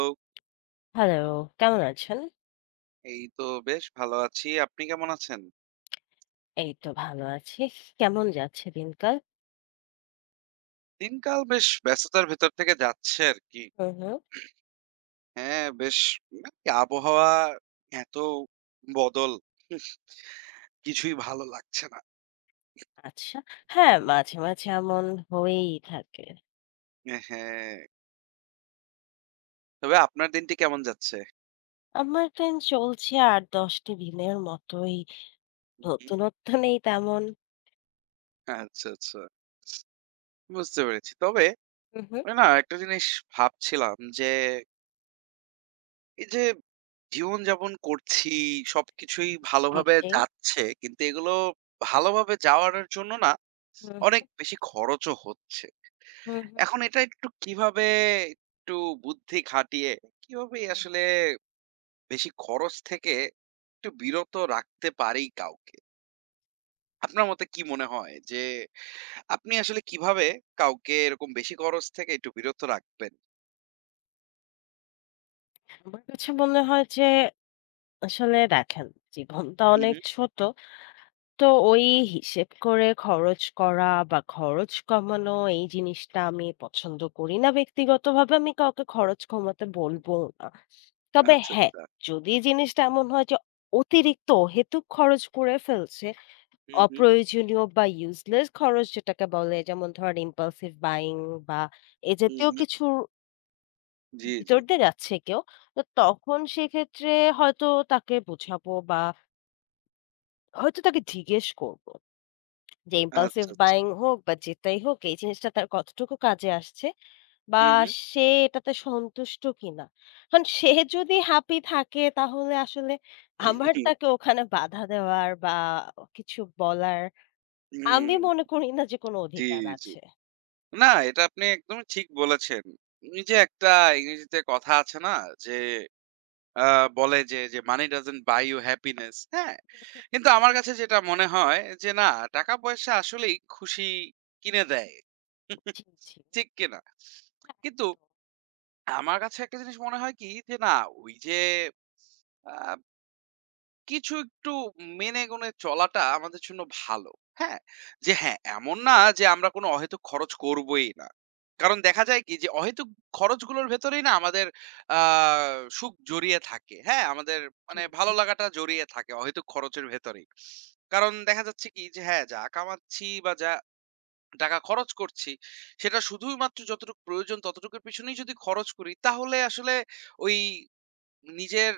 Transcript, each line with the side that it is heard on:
right: তো
left: হ্যালো, কেমন আছেন?
right: এই তো বেশ ভালো আছি। আপনি কেমন আছেন?
left: এই তো ভালো আছি। কেমন যাচ্ছে দিনকাল?
right: দিনকাল বেশ ব্যস্ততার ভেতর থেকে যাচ্ছে আরকি।
left: হুম, হুম।
right: হ্যাঁ, বেশ মানে কি আবহাওয়া এত বদল কিছুই ভালো লাগছে না।
left: আচ্ছা।
right: হুম,
left: হ্যাঁ,
right: হুম।
left: মাঝে, মাঝে এমন হয়েই থাকে।
right: হ্যাঁ, তবে আপনার দিনটি কেমন যাচ্ছে?
left: আমার দিন চলছে ৮-১০ টি দিনের মতোই।
right: হুম, হুম।
left: নতুনত্ব নেই তেমন।
right: আচ্ছা, আচ্ছা, বুঝতে পেরেছি। তবে
left: হুম, হুম।
right: আমি না একটা জিনিস ভাবছিলাম যে এই যে জীবনযাপন করছি, সবকিছুই
left: জি,
right: ভালোভাবে
left: জি।
right: আচ্ছা। যাচ্ছে। কিন্তু এগুলো ভালোভাবে যাওয়ার জন্য না
left: হুম,
right: অনেক বেশি খরচও হচ্ছে।
left: হুম, হুম।
right: এখন এটা একটু কিভাবে একটু বুদ্ধি খাটিয়ে কিভাবে আসলে বেশি খরচ থেকে একটু বিরত রাখতে পারি কাউকে? আপনার মতে কি মনে হয় যে আপনি আসলে কিভাবে কাউকে এরকম বেশি খরচ থেকে একটু বিরত রাখবেন?
left: আমার কাছে মনে হয় যে আসলে দেখেন জীবনটা
right: হু, হু।
left: অনেক ছোট। তো ওই হিসেব করে খরচ করা বা খরচ কমানো এই জিনিসটা আমি পছন্দ করি না ব্যক্তিগতভাবে। আমি কাউকে খরচ কমাতে বলবও না। তবে
right: আচ্ছা,
left: হ্যাঁ,
right: আচ্ছা।
left: যদি জিনিসটা এমন হয় যে অতিরিক্ত অহেতুক খরচ করে ফেলছে,
right: হু, হু।
left: অপ্রয়োজনীয় বা useless খরচ যেটাকে বলে যেমন ধরেন impulsive buying বা এ
right: হু,
left: জাতীয়
right: হু।
left: কিছুর
right: জি, জি।
left: ভিতর দিয়ে যাচ্ছে কেউ, তো তখন সেক্ষেত্রে হয়তো তাকে বোঝাবো বা হয়তো তাকে জিজ্ঞেস করব। যে
right: আচ্ছা,
left: impulsive
right: আচ্ছা।
left: buying হোক বা যেটাই হোক এই জিনিসটা তার কতটুকু কাজে আসছে বা
right: হু,
left: সে এটাতে সন্তুষ্ট কিনা। কারণ সে যদি হ্যাপি থাকে তাহলে আসলে আমার
right: হু।
left: তাকে ওখানে বাধা দেওয়ার বা কিছু বলার আমি
right: হুম,
left: মনে করি না যে কোনো
right: জি,
left: অধিকার
right: জি।
left: আছে।
right: না, এটা আপনি একদমই ঠিক বলেছেন। এই যে একটা ইংরেজিতে কথা আছে না? যে আ বলে যে, যে "Money doesn't buy you happiness" হ্যাঁ? কিন্তু আমার কাছে যেটা মনে হয় যে না, টাকা-পয়সা আসলেই খুশি কিনে দেয়।
left: জি, জি,
right: ঠিক কিনা? কিন্তু আমার কাছে একটা জিনিস মনে হয় কি? যে না, ওই যে আ কিছু একটু মেনে গুনে চলাটা আমাদের জন্য ভালো। হ্যাঁ? যে হ্যাঁ, এমন না যে আমরা কোনো অহেতুক খরচ করবোই না। কারণ দেখা যায় কি যে অহেতুক খরচগুলোর ভেতরেই না আমাদের আ সুখ জড়িয়ে থাকে। হ্যাঁ? আমাদের
left: জি,
right: মানে
left: জি।
right: ভালো লাগাটা জড়িয়ে থাকে অহেতুক খরচের ভেতরেই। কারণ দেখা যাচ্ছে কি যে হ্যাঁ, যা কামাচ্ছি বা যা টাকা খরচ করছি সেটা শুধুমাত্র যতটুকু প্রয়োজন ততটুকুর পিছনেই যদি খরচ করি তাহলে আসলে ওই নিজের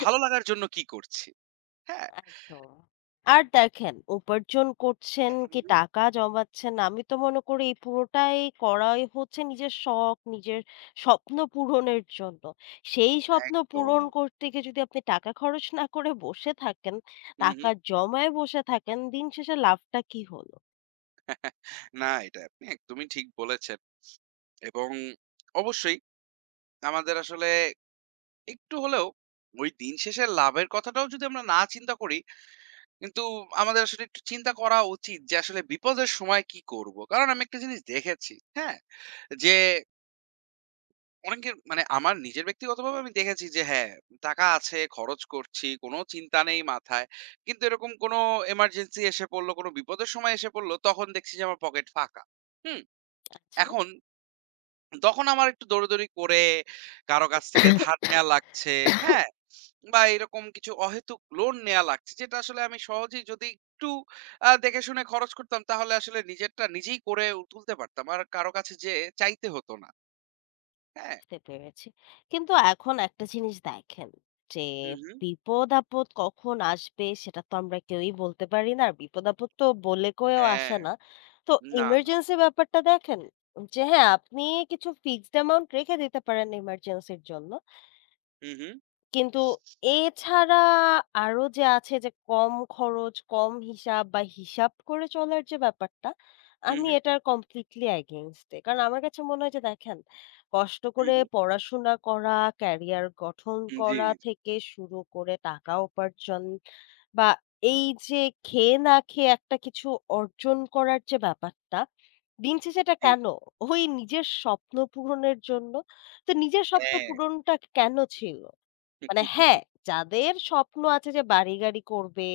right: ভালো লাগার জন্য কি করছি? হ্যাঁ?
left: একদম। আর দেখেন উপার্জন করছেন কি টাকা জমাচ্ছেন আমি তো মনে করি এই পুরোটাই করাই হচ্ছে নিজের শখ নিজের স্বপ্ন পূরণের জন্য। সেই স্বপ্ন
right: একদম।
left: পূরণ করতে গিয়ে যদি আপনি টাকা খরচ না করে বসে থাকেন,
right: হুম,
left: টাকা
right: হুম।
left: জমায় বসে থাকেন, দিন শেষে লাভটা কি হলো?
right: না, এটা আপনি একদমই ঠিক বলেছেন। এবং অবশ্যই আমাদের আসলে একটু হলেও ওই দিন শেষে লাভের কথাটাও যদি আমরা না চিন্তা করি, কিন্তু আমাদের আসলে একটু চিন্তা করা উচিত যে আসলে বিপদের সময় কি করব? কারণ আমি একটা জিনিস দেখেছি, হ্যাঁ? যে অনেকের মানে আমার নিজের ব্যক্তিগতভাবে আমি দেখেছি যে হ্যাঁ, টাকা আছে, খরচ করছি, কোনো চিন্তা নেই মাথায়। কিন্তু এরকম কোনো এমার্জেন্সি এসে পড়ল, কোনো বিপদের সময় এসে পড়ল, তখন দেখছি যে আমার পকেট ফাঁকা। হুম? এখন তখন আমার একটু দৌড়াদৌড়ি করে কারো কাছ থেকে ধার নেয়া লাগছে, হ্যাঁ? বা এরকম কিছু অহেতুক লোন নেয়া লাগছে যেটা আসলে আমি সহজেই যদি একটু দেখে শুনে খরচ করতাম তাহলে আসলে নিজেরটা নিজেই করে তুলতে পারতাম। আর কারো কাছে যেয়ে চাইতে হতো না। হ্যাঁ?
left: বুঝতে পেরেছি। কিন্তু এখন একটা জিনিস দেখেন যে
right: হুম, হুম।
left: বিপদ আপদ কখন আসবে সেটা তো আমরা কেউই বলতে পারি না। আর বিপদ আপদ তো বলে কয়েও
right: হ্যাঁ।
left: আসে না। তো
right: না, না।
left: ইমার্জেন্সি ব্যাপারটা দেখেন যে হ্যাঁ, আপনি কিছু ফিক্সড অ্যামাউন্ট রেখে দিতে পারেন ইমার্জেন্সির জন্য।
right: হু, হু,
left: কিন্তু এছাড়া আরো যে আছে যে কম খরচ, কম হিসাব বা হিসাব করে চলার যে ব্যাপারটা,
right: হু,
left: আমি
right: হু,
left: এটার কমপ্লিটলি এগেইনস্ট এ। কারণ আমার কাছে মনে হয় যে দেখেন, কষ্ট
right: হু,
left: করে
right: হু।
left: পড়াশোনা করা, ক্যারিয়ার গঠন
right: জি,
left: করা থেকে শুরু করে টাকা উপার্জন বা এই যে খেয়ে না খেয়ে একটা কিছু অর্জন করার যে ব্যাপারটা, দিন শেষে এটা
right: জি।
left: কেন? ওই নিজের স্বপ্ন পূরণের জন্য। তো নিজের স্বপ্ন
right: হ্যাঁ।
left: পূরণটা কেন ছিল? মানে হ্যাঁ, যাদের স্বপ্ন আছে যে বাড়ি-গাড়ি করবে,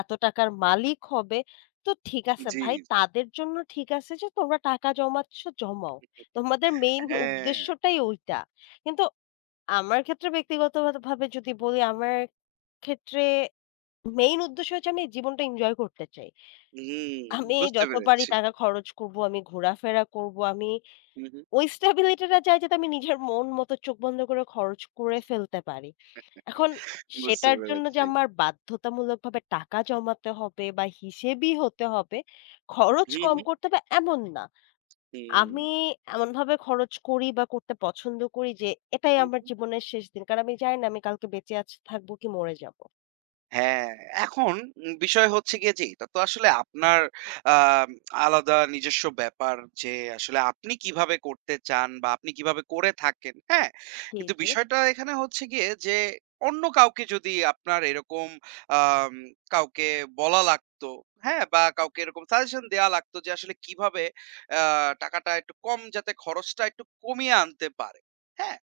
left: এত টাকার মালিক হবে, তো ঠিক আছে
right: জি,
left: ভাই
right: জি।
left: তাদের জন্য ঠিক আছে যে তোমরা টাকা জমাচ্ছ, জমাও। তোমাদের মেইন
right: হ্যাঁ।
left: উদ্দেশ্যটাই ওইটা। কিন্তু আমার ক্ষেত্রে ব্যক্তিগতভাবে যদি বলি, আমার ক্ষেত্রে মেইন উদ্দেশ্য হচ্ছে আমি জীবনটা এনজয় করতে চাই।
right: হুম,
left: আমি
right: বুঝতে
left: যত পারি
right: পেরেছি।
left: টাকা খরচ করব, আমি ঘোরাফেরা করব, আমি
right: হু, হু।
left: ওই স্ট্যাবিলিটিটা চাই যাতে আমি নিজের মন মতো চোখ বন্ধ করে খরচ করে ফেলতে পারি। এখন
right: বুঝতে
left: সেটার জন্য যে
right: পেরেছি।
left: আমার বাধ্যতামূলকভাবে টাকা জমাতে হবে বা হিসেবি হতে হবে, খরচ
right: হু,
left: কম
right: হু।
left: করতে হবে এমন না।
right: হুম।
left: আমি এমনভাবে খরচ করি বা করতে পছন্দ করি যে এটাই
right: হু,
left: আমার
right: হু।
left: জীবনের শেষ দিন। কারণ আমি জানি না আমি কালকে বেঁচে আছি থাকবো কি মরে যাবো।
right: হ্যাঁ, এখন বিষয় হচ্ছে গিয়ে যে এটা তো আসলে আপনার আম আলাদা নিজস্ব ব্যাপার যে আসলে আপনি কিভাবে করতে চান বা আপনি কিভাবে করে থাকেন, হ্যাঁ?
left: জি,
right: কিন্তু
left: জি,
right: বিষয়টা এখানে হচ্ছে গিয়ে যে অন্য কাউকে যদি আপনার এরকম আম কাউকে বলা লাগতো, হ্যাঁ? বা কাউকে এরকম সাজেশন দেয়া লাগতো যে আসলে কিভাবে আ টাকাটা একটু কম যাতে খরচটা একটু কমিয়ে আনতে পারে, হ্যাঁ?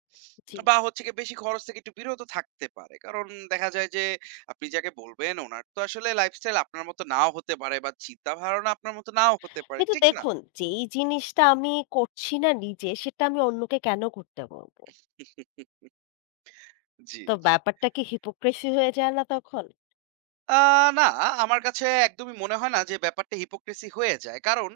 left: জি।
right: বা হচ্ছে গিয়ে বেশি খরচ থেকে একটু বিরত থাকতে পারে। কারণ দেখা যায় যে আপনি যাকে বলবেন ওনার তো আসলে লাইফস্টাইল আপনার মতো নাও হতে পারে বা চিন্তাধারণা আপনার মতো নাও হতে পারে।
left: কিন্তু
right: ঠিক না?
left: দেখুন যেই জিনিসটা আমি করছি না নিজে সেটা আমি অন্যকে কেন করতে বলব?
right: জি,
left: তো
right: জি।
left: ব্যাপারটা কি হিপোক্রেসি হয়ে যায় না তখন?
right: আ না, আমার কাছে একদমই মনে হয় না যে ব্যাপারটা হিপোক্রিসি হয়ে যায়। কারণ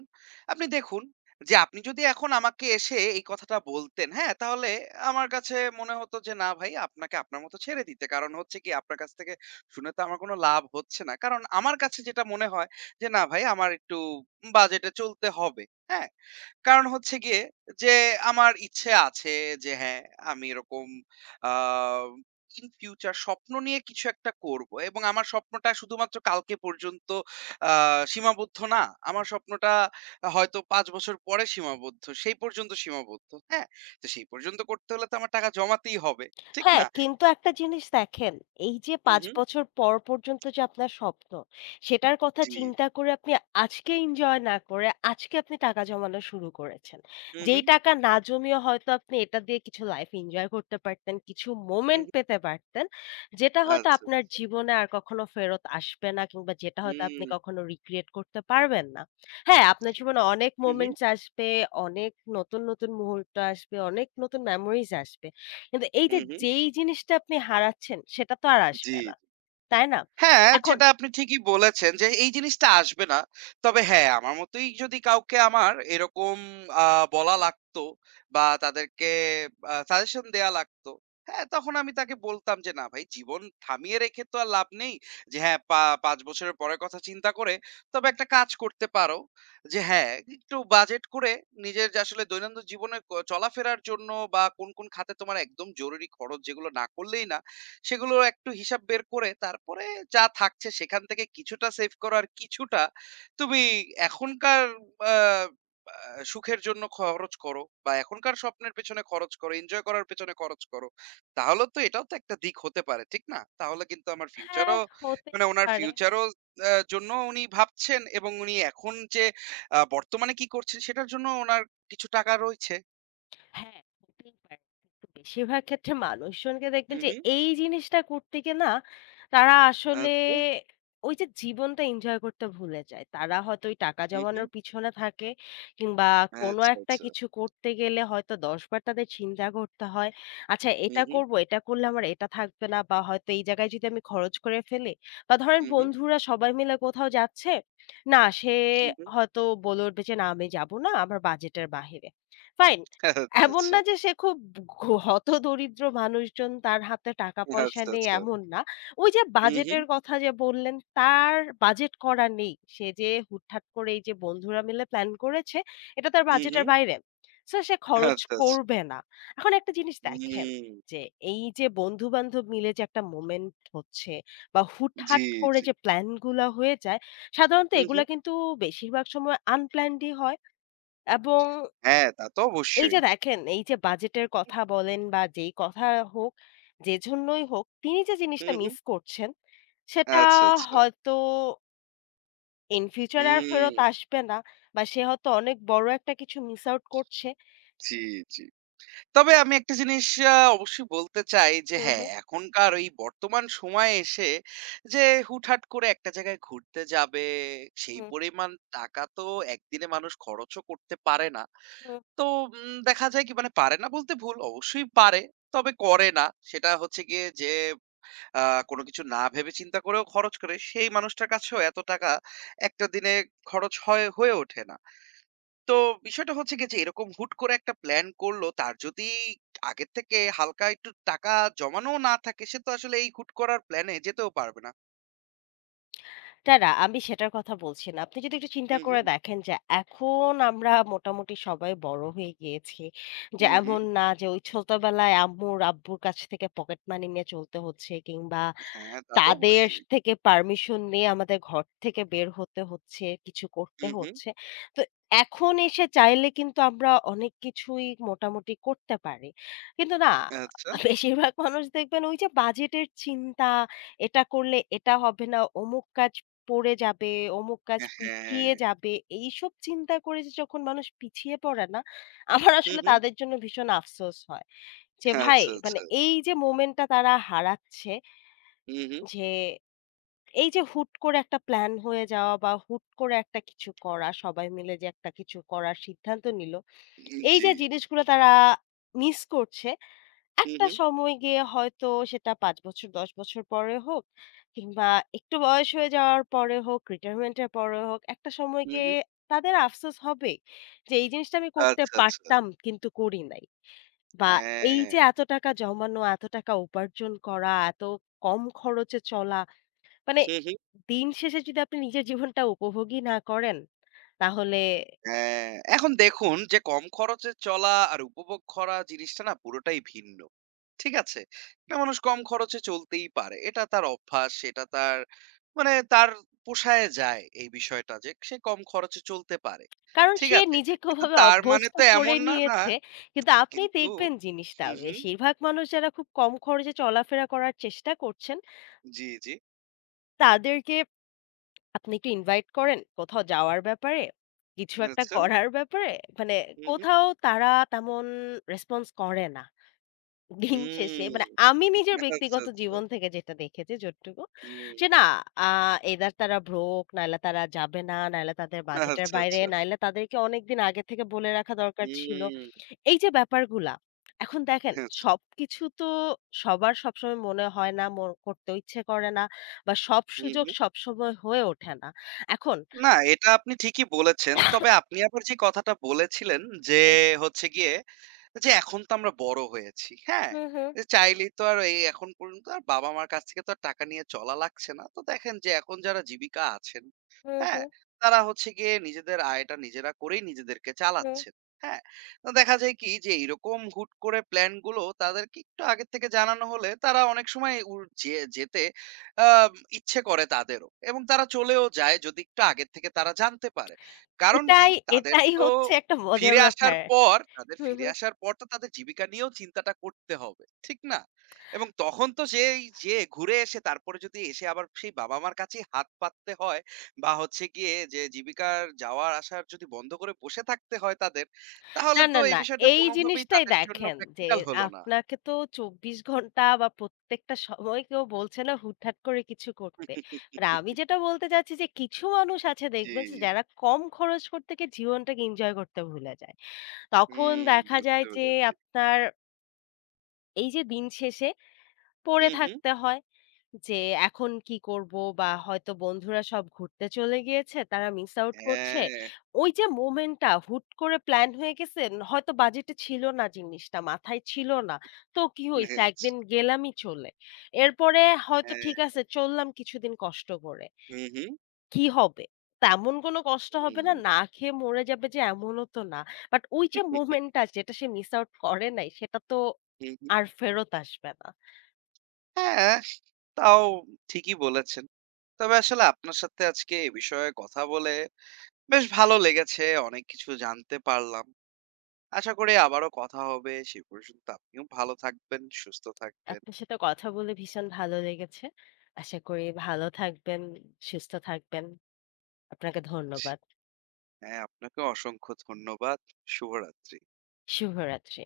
right: আপনি দেখুন যে আপনি যদি এখন আমাকে এসে এই কথাটা বলতেন, হ্যাঁ? তাহলে আমার কাছে মনে হতো যে না ভাই আপনাকে আপনার মতো ছেড়ে দিতে। কারণ হচ্ছে কি আপনার কাছ থেকে শুনে তো আমার কোনো লাভ হচ্ছে না। কারণ আমার কাছে যেটা মনে হয় যে না ভাই আমার একটু বাজেটে চলতে হবে। হ্যাঁ? কারণ হচ্ছে গিয়ে যে আমার ইচ্ছে আছে যে হ্যাঁ, আমি এরকম আ ইন ফিউচার স্বপ্ন নিয়ে কিছু একটা করব। এবং আমার স্বপ্নটা শুধুমাত্র কালকে পর্যন্ত আ সীমাবদ্ধ না। আমার স্বপ্নটা হয়তো ৫ বছর পরে সীমাবদ্ধ। সেই পর্যন্ত সীমাবদ্ধ। হ্যাঁ? তো সেই পর্যন্ত করতে হলে তো আমার টাকা জমাতেই হবে। ঠিক
left: হ্যাঁ,
right: না?
left: কিন্তু একটা জিনিস দেখেন, এই যে
right: হু,
left: ৫
right: হু।
left: বছর পর পর্যন্ত যে আপনার স্বপ্ন, সেটার কথা
right: জি,
left: চিন্তা
right: জি।
left: করে আপনি আজকে এনজয় না করে, আজকে আপনি টাকা জমানো শুরু করেছেন।
right: হু, হু,
left: যেই টাকা না জমিয়ে হয়তো আপনি এটা দিয়ে কিছু লাইফ এনজয় করতে পারতেন, কিছু
right: হু,
left: মোমেন্ট
right: হু।
left: পেতে পারতেন, যেটা হয়তো
right: আচ্ছা।
left: আপনার জীবনে আর কখনো ফেরত আসবে না কিংবা যেটা হয়তো আপনি
right: হুম।
left: কখনো রিক্রিয়েট করতে পারবেন না। হ্যাঁ, আপনার জীবনে অনেক
right: হু, হু,
left: মোমেন্টস আসবে, অনেক নতুন, নতুন মুহূর্ত আসবে, অনেক নতুন মেমোরিজ আসবে। কিন্তু এই
right: হু,
left: যে
right: হু।
left: যেই জিনিসটা আপনি হারাচ্ছেন সেটা তো আর
right: জি।
left: আসবে না। তাই না?
right: হ্যাঁ,
left: এখন
right: যেটা আপনি ঠিকই বলেছেন যে এই জিনিসটা আসবে না। তবে হ্যাঁ, আমার মতোই যদি কাউকে আমার এরকম আ বলা লাগতো বা তাদেরকে সাজেশন দেয়া লাগতো, হ্যাঁ, তখন আমি তাকে বলতাম যে, "না ভাই জীবন থামিয়ে রেখে তো আর লাভ নেই যে হ্যাঁ, ৫ বছরের পরের কথা চিন্তা করে তবে একটা কাজ করতে পারো যে হ্যাঁ, একটু বাজেট করে নিজের যে আসলে দৈনন্দিন জীবনে চলাফেরার জন্য বা কোন, কোন খাতে তোমার একদম জরুরি খরচ যেগুলো না করলেই না সেগুলোর একটু হিসাব বের করে তারপরে যা থাকছে সেখান থেকে কিছুটা সেভ করো আর কিছুটা তুমি এখনকার আ আ সুখের জন্য খরচ করো বা এখনকার স্বপ্নের পেছনে খরচ করো, এনজয় করার পেছনে খরচ করো। তাহলে তো এটাও তো একটা দিক হতে পারে, ঠিক না? তাহলে কিন্তু আমার
left: হ্যাঁ,
right: ফিউচারও
left: হতেই
right: মানে উনার
left: পারে।
right: ফিউচারও জন্য উনি ভাবছেন এবং উনি এখন যে বর্তমানে কি করছেন সেটার জন্য উনার কিছু টাকা রয়েছে।
left: হ্যাঁ, হতেই পারে। কিন্তু বেশিরভাগ ক্ষেত্রে মানুষজনকে
right: হু,
left: দেখবেন যে
right: হু।
left: এই জিনিসটা করতে গিয়ে না তারা আসলে
right: আচ্ছা।
left: ওই যে জীবনটা এনজয় করতে ভুলে যায়। তারা হয়তো ওই টাকা
right: হু, হু।
left: জমানোর পিছনে থাকে কিংবা কোনো
right: আচ্ছা,
left: একটা
right: আচ্ছা।
left: কিছু করতে গেলে হয়তো ১০ বার তাদের চিন্তা করতে হয়। আচ্ছা
right: হু,
left: এটা
right: হু।
left: করব, এটা করলে আমার এটা থাকবে না বা হয়তো এই জায়গায় যদি আমি খরচ করে ফেলি, বা ধরেন
right: হু, হু।
left: বন্ধুরা সবাই মিলে কোথাও যাচ্ছে, না সে
right: হু, হু।
left: হয়তো বলে উঠবে যে, "না আমি যাব না, আমার বাজেটের বাহিরে।" ফাইন।
right: আচ্ছা,
left: এমন
right: আচ্ছা।
left: না যে সে খুব ঘো হতদরিদ্র মানুষজন তার হাতে টাকা-পয়সা
right: আচ্ছা,
left: নেই
right: আচ্ছা।
left: এমন না। ওই যে
right: হু, হু,
left: বাজেটের কথা যে বললেন তার বাজেট করা নেই। সে যে হুটহাট করে এই যে বন্ধুরা মিলে প্ল্যান করেছে এটা তার
right: হু, হু।
left: বাজেটের বাইরে। সো সে খরচ
right: আচ্ছা, আচ্ছা।
left: করবে না। এখন একটা জিনিস দেখেন
right: হুম।
left: যে এই যে বন্ধু-বান্ধব মিলে যে একটা মোমেন্ট হচ্ছে বা
right: জি,
left: হুটহাট করে
right: জি।
left: যে প্লান গুলা হয়ে যায় সাধারণত
right: হু, হু।
left: এগুলা কিন্তু বেশিরভাগ সময় আনপ্ল্যান্ড ই হয় এবং
right: হ্যাঁ, তা তো
left: এই
right: অবশ্যই।
left: যে দেখেন, এই যে বাজেটের কথা বলেন বা যেই কথা হোক, যে জন্যই হোক, তিনি যে
right: হু,
left: জিনিসটা
right: হু।
left: মিস করছেন, সেটা
right: আচ্ছা, আচ্ছা।
left: হয়তো in future আর ফেরত
right: হুম।
left: আসবে না বা সে হয়তো অনেক বড় একটা কিছু মিস আউট করছে।
right: জি, জি। তবে আমি একটা জিনিস অবশ্যই বলতে চাই যে
left: হুম,
right: হ্যাঁ,
left: হুম,
right: এখনকার ওই বর্তমান সময়ে এসে যে হুটহাট করে একটা জায়গায় ঘুরতে যাবে, সেই
left: হুম,
right: পরিমাণ টাকা তো একদিনে মানুষ খরচও করতে পারে না।
left: হুম।
right: তো দেখা যায় কি মানে পারে না বলতে ভুল। অবশ্যই পারে। তবে করে না। সেটা হচ্ছে গিয়ে যে আ কোনো কিছু না ভেবে চিন্তা করেও খরচ করে, সেই মানুষটার কাছেও এত টাকা একটা দিনে খরচ হয়ে ওঠে না। তো বিষয়টা হচ্ছে গিয়ে যে এরকম হুট করে একটা প্ল্যান করলো, তার যদি আগের থেকে হালকা একটু টাকা জমানোও না থাকে, সে তো আসলে এই হুট করার প্ল্যানে যেতেও পারবে না।
left: না, না, আমি সেটার কথা বলছি না। আপনি যদি একটু চিন্তা
right: হু, হু,
left: করে দেখেন যে এখন আমরা মোটামুটি সবাই বড় হয়ে গিয়েছি।
right: হু,
left: যে
right: হু।
left: এমন না যে ওই ছোটবেলায় আম্মুর, আব্বুর কাছ থেকে পকেট মানি নিয়ে চলতে হচ্ছে কিংবা
right: হ্যাঁ, তা তো
left: তাদের
right: অবশ্যই।
left: থেকে পারমিশন নিয়ে আমাদের ঘর থেকে বের হতে হচ্ছে, কিছু করতে
right: হু, হু।
left: হচ্ছে। তো এখন এসে চাইলে কিন্তু আমরা অনেক কিছুই মোটামুটি করতে পারি। কিন্তু না
right: আচ্ছা।
left: বেশিরভাগ মানুষ দেখবেন ওই যে বাজেটের চিন্তা, এটা করলে এটা হবে না, অমুক কাজ পড়ে যাবে, অমুক কাজ পিছিয়ে
right: হ্যাঁ।
left: যাবে। এইসব চিন্তা করে যে যখন মানুষ পিছিয়ে পড়ে না, আমার
right: হু,
left: আসলে
right: হু।
left: তাদের জন্য ভীষণ আফসোস হয়। যে ভাই
right: আচ্ছা,
left: মানে
right: আচ্ছা।
left: এই যে মোমেন্টটা তারা হারাচ্ছে,
right: হু, হু।
left: যে এই যে হুট করে একটা প্ল্যান হয়ে যাওয়া বা হুট করে একটা কিছু করা, সবাই মিলে যে একটা কিছু করার সিদ্ধান্ত নিল।
right: উম
left: এই
right: জি।
left: যে জিনিসগুলো তারা মিস করছে,
right: হুম,
left: একটা
right: হুম।
left: সময় গিয়ে হয়তো সেটা ৫ বছর ১০ বছর পরে হোক কিংবা একটু বয়স হয়ে যাওয়ার পরে হোক, রিটায়ারমেন্ট এর পরে হোক, একটা সময়
right: হুম,
left: গিয়ে
right: হুম।
left: তাদের আফসোস হবে যে, "এই জিনিসটা আমি করতে
right: আচ্ছা, আচ্ছা।
left: পারতাম কিন্তু করি নাই।" বা এই যে
right: হ্যাঁ।
left: এত টাকা জমানো, এত টাকা উপার্জন করা, এত কম খরচে চলা মানে
right: হুম, হুম।
left: দিন শেষে যদি আপনি নিজের জীবনটা উপভোগই না করেন, তাহলে
right: হ্যাঁ, এখন দেখুন যে কম খরচে চলা আর উপভোগ করা জিনিসটা না পুরোটাই ভিন্ন। ঠিক আছে? একটা মানুষ কম খরচে চলতেই পারে। এটা তার অভ্যাস, এটা তার মানে তার পোষায় যায় এই বিষয়টা যে সে কম খরচে চলতে পারে।
left: কারণ
right: ঠিক
left: সে
right: আছে?
left: নিজেকে
right: কিন্তু
left: ওভাবে
right: তার মানে
left: অভ্যস্ত
right: তো
left: করে
right: এমন না, না
left: নিয়েছে। কিন্তু আপনি
right: কিন্তু
left: দেখবেন জিনিসটা
right: হুম, হুম।
left: বেশিরভাগ মানুষ যারা খুব কম খরচে চলাফেরা করার চেষ্টা করছেন,
right: জি, জি।
left: তাদেরকে আপনি একটু ইনভাইট করেন কোথাও যাওয়ার ব্যাপারে, কিছু একটা
right: আচ্ছা।
left: করার ব্যাপারে। মানে
right: হুম, হুম।
left: কোথাও তারা তেমন রেসপন্স করে না। দিন শেষে
right: হুম।
left: মানে আমি নিজের
right: আচ্ছা,
left: ব্যক্তিগত
right: আচ্ছা।
left: জীবন থেকে যেটা দেখেছি যতটুকু,
right: হুম।
left: যে না আ either তারা broke নাইলে তারা যাবে না, নাইলে তাদের বাজেটের
right: আচ্ছা,
left: বাইরে,
right: আচ্ছা।
left: নাইলে তাদেরকে অনেকদিন আগে থেকে বলে রাখা দরকার ছিল।
right: হুম।
left: এই যে ব্যাপারগুলা, এখন দেখেন
right: আচ্ছা।
left: সবকিছু তো সবার সবসময় মনে হয় না, মন করতেও ইচ্ছে করে না বা সব
right: হুম,
left: সুযোগ
right: হুম।
left: সবসময় হয়ে ওঠে না। এখন
right: না, এটা আপনি ঠিকই বলেছেন। তবে আপনি আবার যে কথাটা বলেছিলেন যে
left: হুম,
right: হচ্ছে গিয়ে যে এখন তো আমরা বড় হয়েছি। হ্যাঁ?
left: হুম, হুম,
right: যে চাইলেই তো আর এই এখন পর্যন্ত আর বাবা-মার কাছ থেকে তো আর টাকা নিয়ে চলা লাগছে না। তো দেখেন যে এখন যারা জীবিকা আছেন,
left: হুম,
right: হ্যাঁ?
left: হুম,
right: তারা হচ্ছে গিয়ে নিজেদের আয়টা নিজেরা করেই নিজেদেরকে
left: হুম।
right: চালাচ্ছেন। হ্যাঁ? তো দেখা যায় কি যে এরকম হুট করে প্ল্যান গুলো তাদেরকে একটু আগে থেকে জানানো হলে তারা অনেক সময় যে যেতে আ ইচ্ছে করে তাদেরও। এবং তারা চলেও যায় যদি একটু আগের থেকে তারা জানতে পারে। কারণ কি?
left: এটাই,
right: তাদের
left: এটাই
right: তো
left: হচ্ছে একটা মজার
right: ফিরে আসার
left: ব্যাপার।
right: পর তাদের
left: হুম,
right: ফিরে
left: হুম।
right: আসার পর তো তাদের জীবিকা নিয়েও চিন্তাটা করতে হবে। ঠিক না? এবং তখন তো সেই যে ঘুরে এসে তারপরে যদি এসে আবার সেই বাবা-মার কাছেই হাত পাততে হয় বা হচ্ছে গিয়ে যে জীবিকার যাওয়া আসার যদি বন্ধ করে বসে থাকতে হয় তাদের, তাহলে
left: না,
right: তো
left: না,
right: এই
left: না।
right: বিষয়টা
left: এই
right: কোনভাবেই
left: জিনিসটাই
right: তাদের জন্য
left: দেখেন যে
right: প্র্যাকটিক্যাল হলো না।
left: আপনাকে তো ২৪ ঘন্টা বা প্রত্যেকটা সময় কেউ বলছে না হুটহাট করে কিছু করতে। আর আমি যেটা বলতে চাচ্ছি যে কিছু মানুষ আছে দেখবেন যে
right: জি,
left: যারা কম খরচ করতে গিয়ে জীবনটাকে এনজয় করতে ভুলে যায়। তখন
right: হুম,
left: দেখা
right: বুঝতে
left: যায় যে
right: পেরেছি।
left: আপনার এই যে দিন শেষে পড়ে
right: হুম, হুম।
left: থাকতে হয়। যে এখন কি করব? বা হয়তো বন্ধুরা সব ঘুরতে চলে গিয়েছে, তারা মিস আউট করছে।
right: হ্যাঁ,
left: ওই যে মোমেন্ট টা হুট করে প্লান হয়ে গেছে, হয়তো বাজেটে ছিল না জিনিসটা, মাথায় ছিল না। তো কি হইছে?
right: আচ্ছা,
left: একদিন গেলামই চলে। এরপরে হয়তো
right: হ্যাঁ,
left: ঠিক আছে চললাম কিছুদিন কষ্ট করে।
right: হুম, হুম,
left: কি হবে? তেমন কোনো কষ্ট হবে
right: হুম।
left: না, না খেয়ে মরে যাবে যে এমনও তো না। বাট ওই যে মোমেন্ট টা যেটা সে মিস আউট করে নাই, সেটা তো
right: হুম, হুম।
left: আর ফেরত আসবে না।
right: হ্যাঁ, তাও ঠিকই বলেছেন। তবে আসলে আপনার সাথে আজকে এ বিষয়ে কথা বলে বেশ ভালো লেগেছে। অনেক কিছু জানতে পারলাম। আশা করি আবারও কথা হবে। সে পর্যন্ত আপনিও ভালো থাকবেন, সুস্থ থাকবেন।
left: আপনার সাথে কথা বলে ভীষণ ভালো লেগেছে। আশা করি ভালো থাকবেন, সুস্থ থাকবেন। আপনাকে
right: জি,
left: ধন্যবাদ।
right: হ্যাঁ, আপনাকে অসংখ্য ধন্যবাদ। শুভরাত্রি।
left: শুভরাত্রি।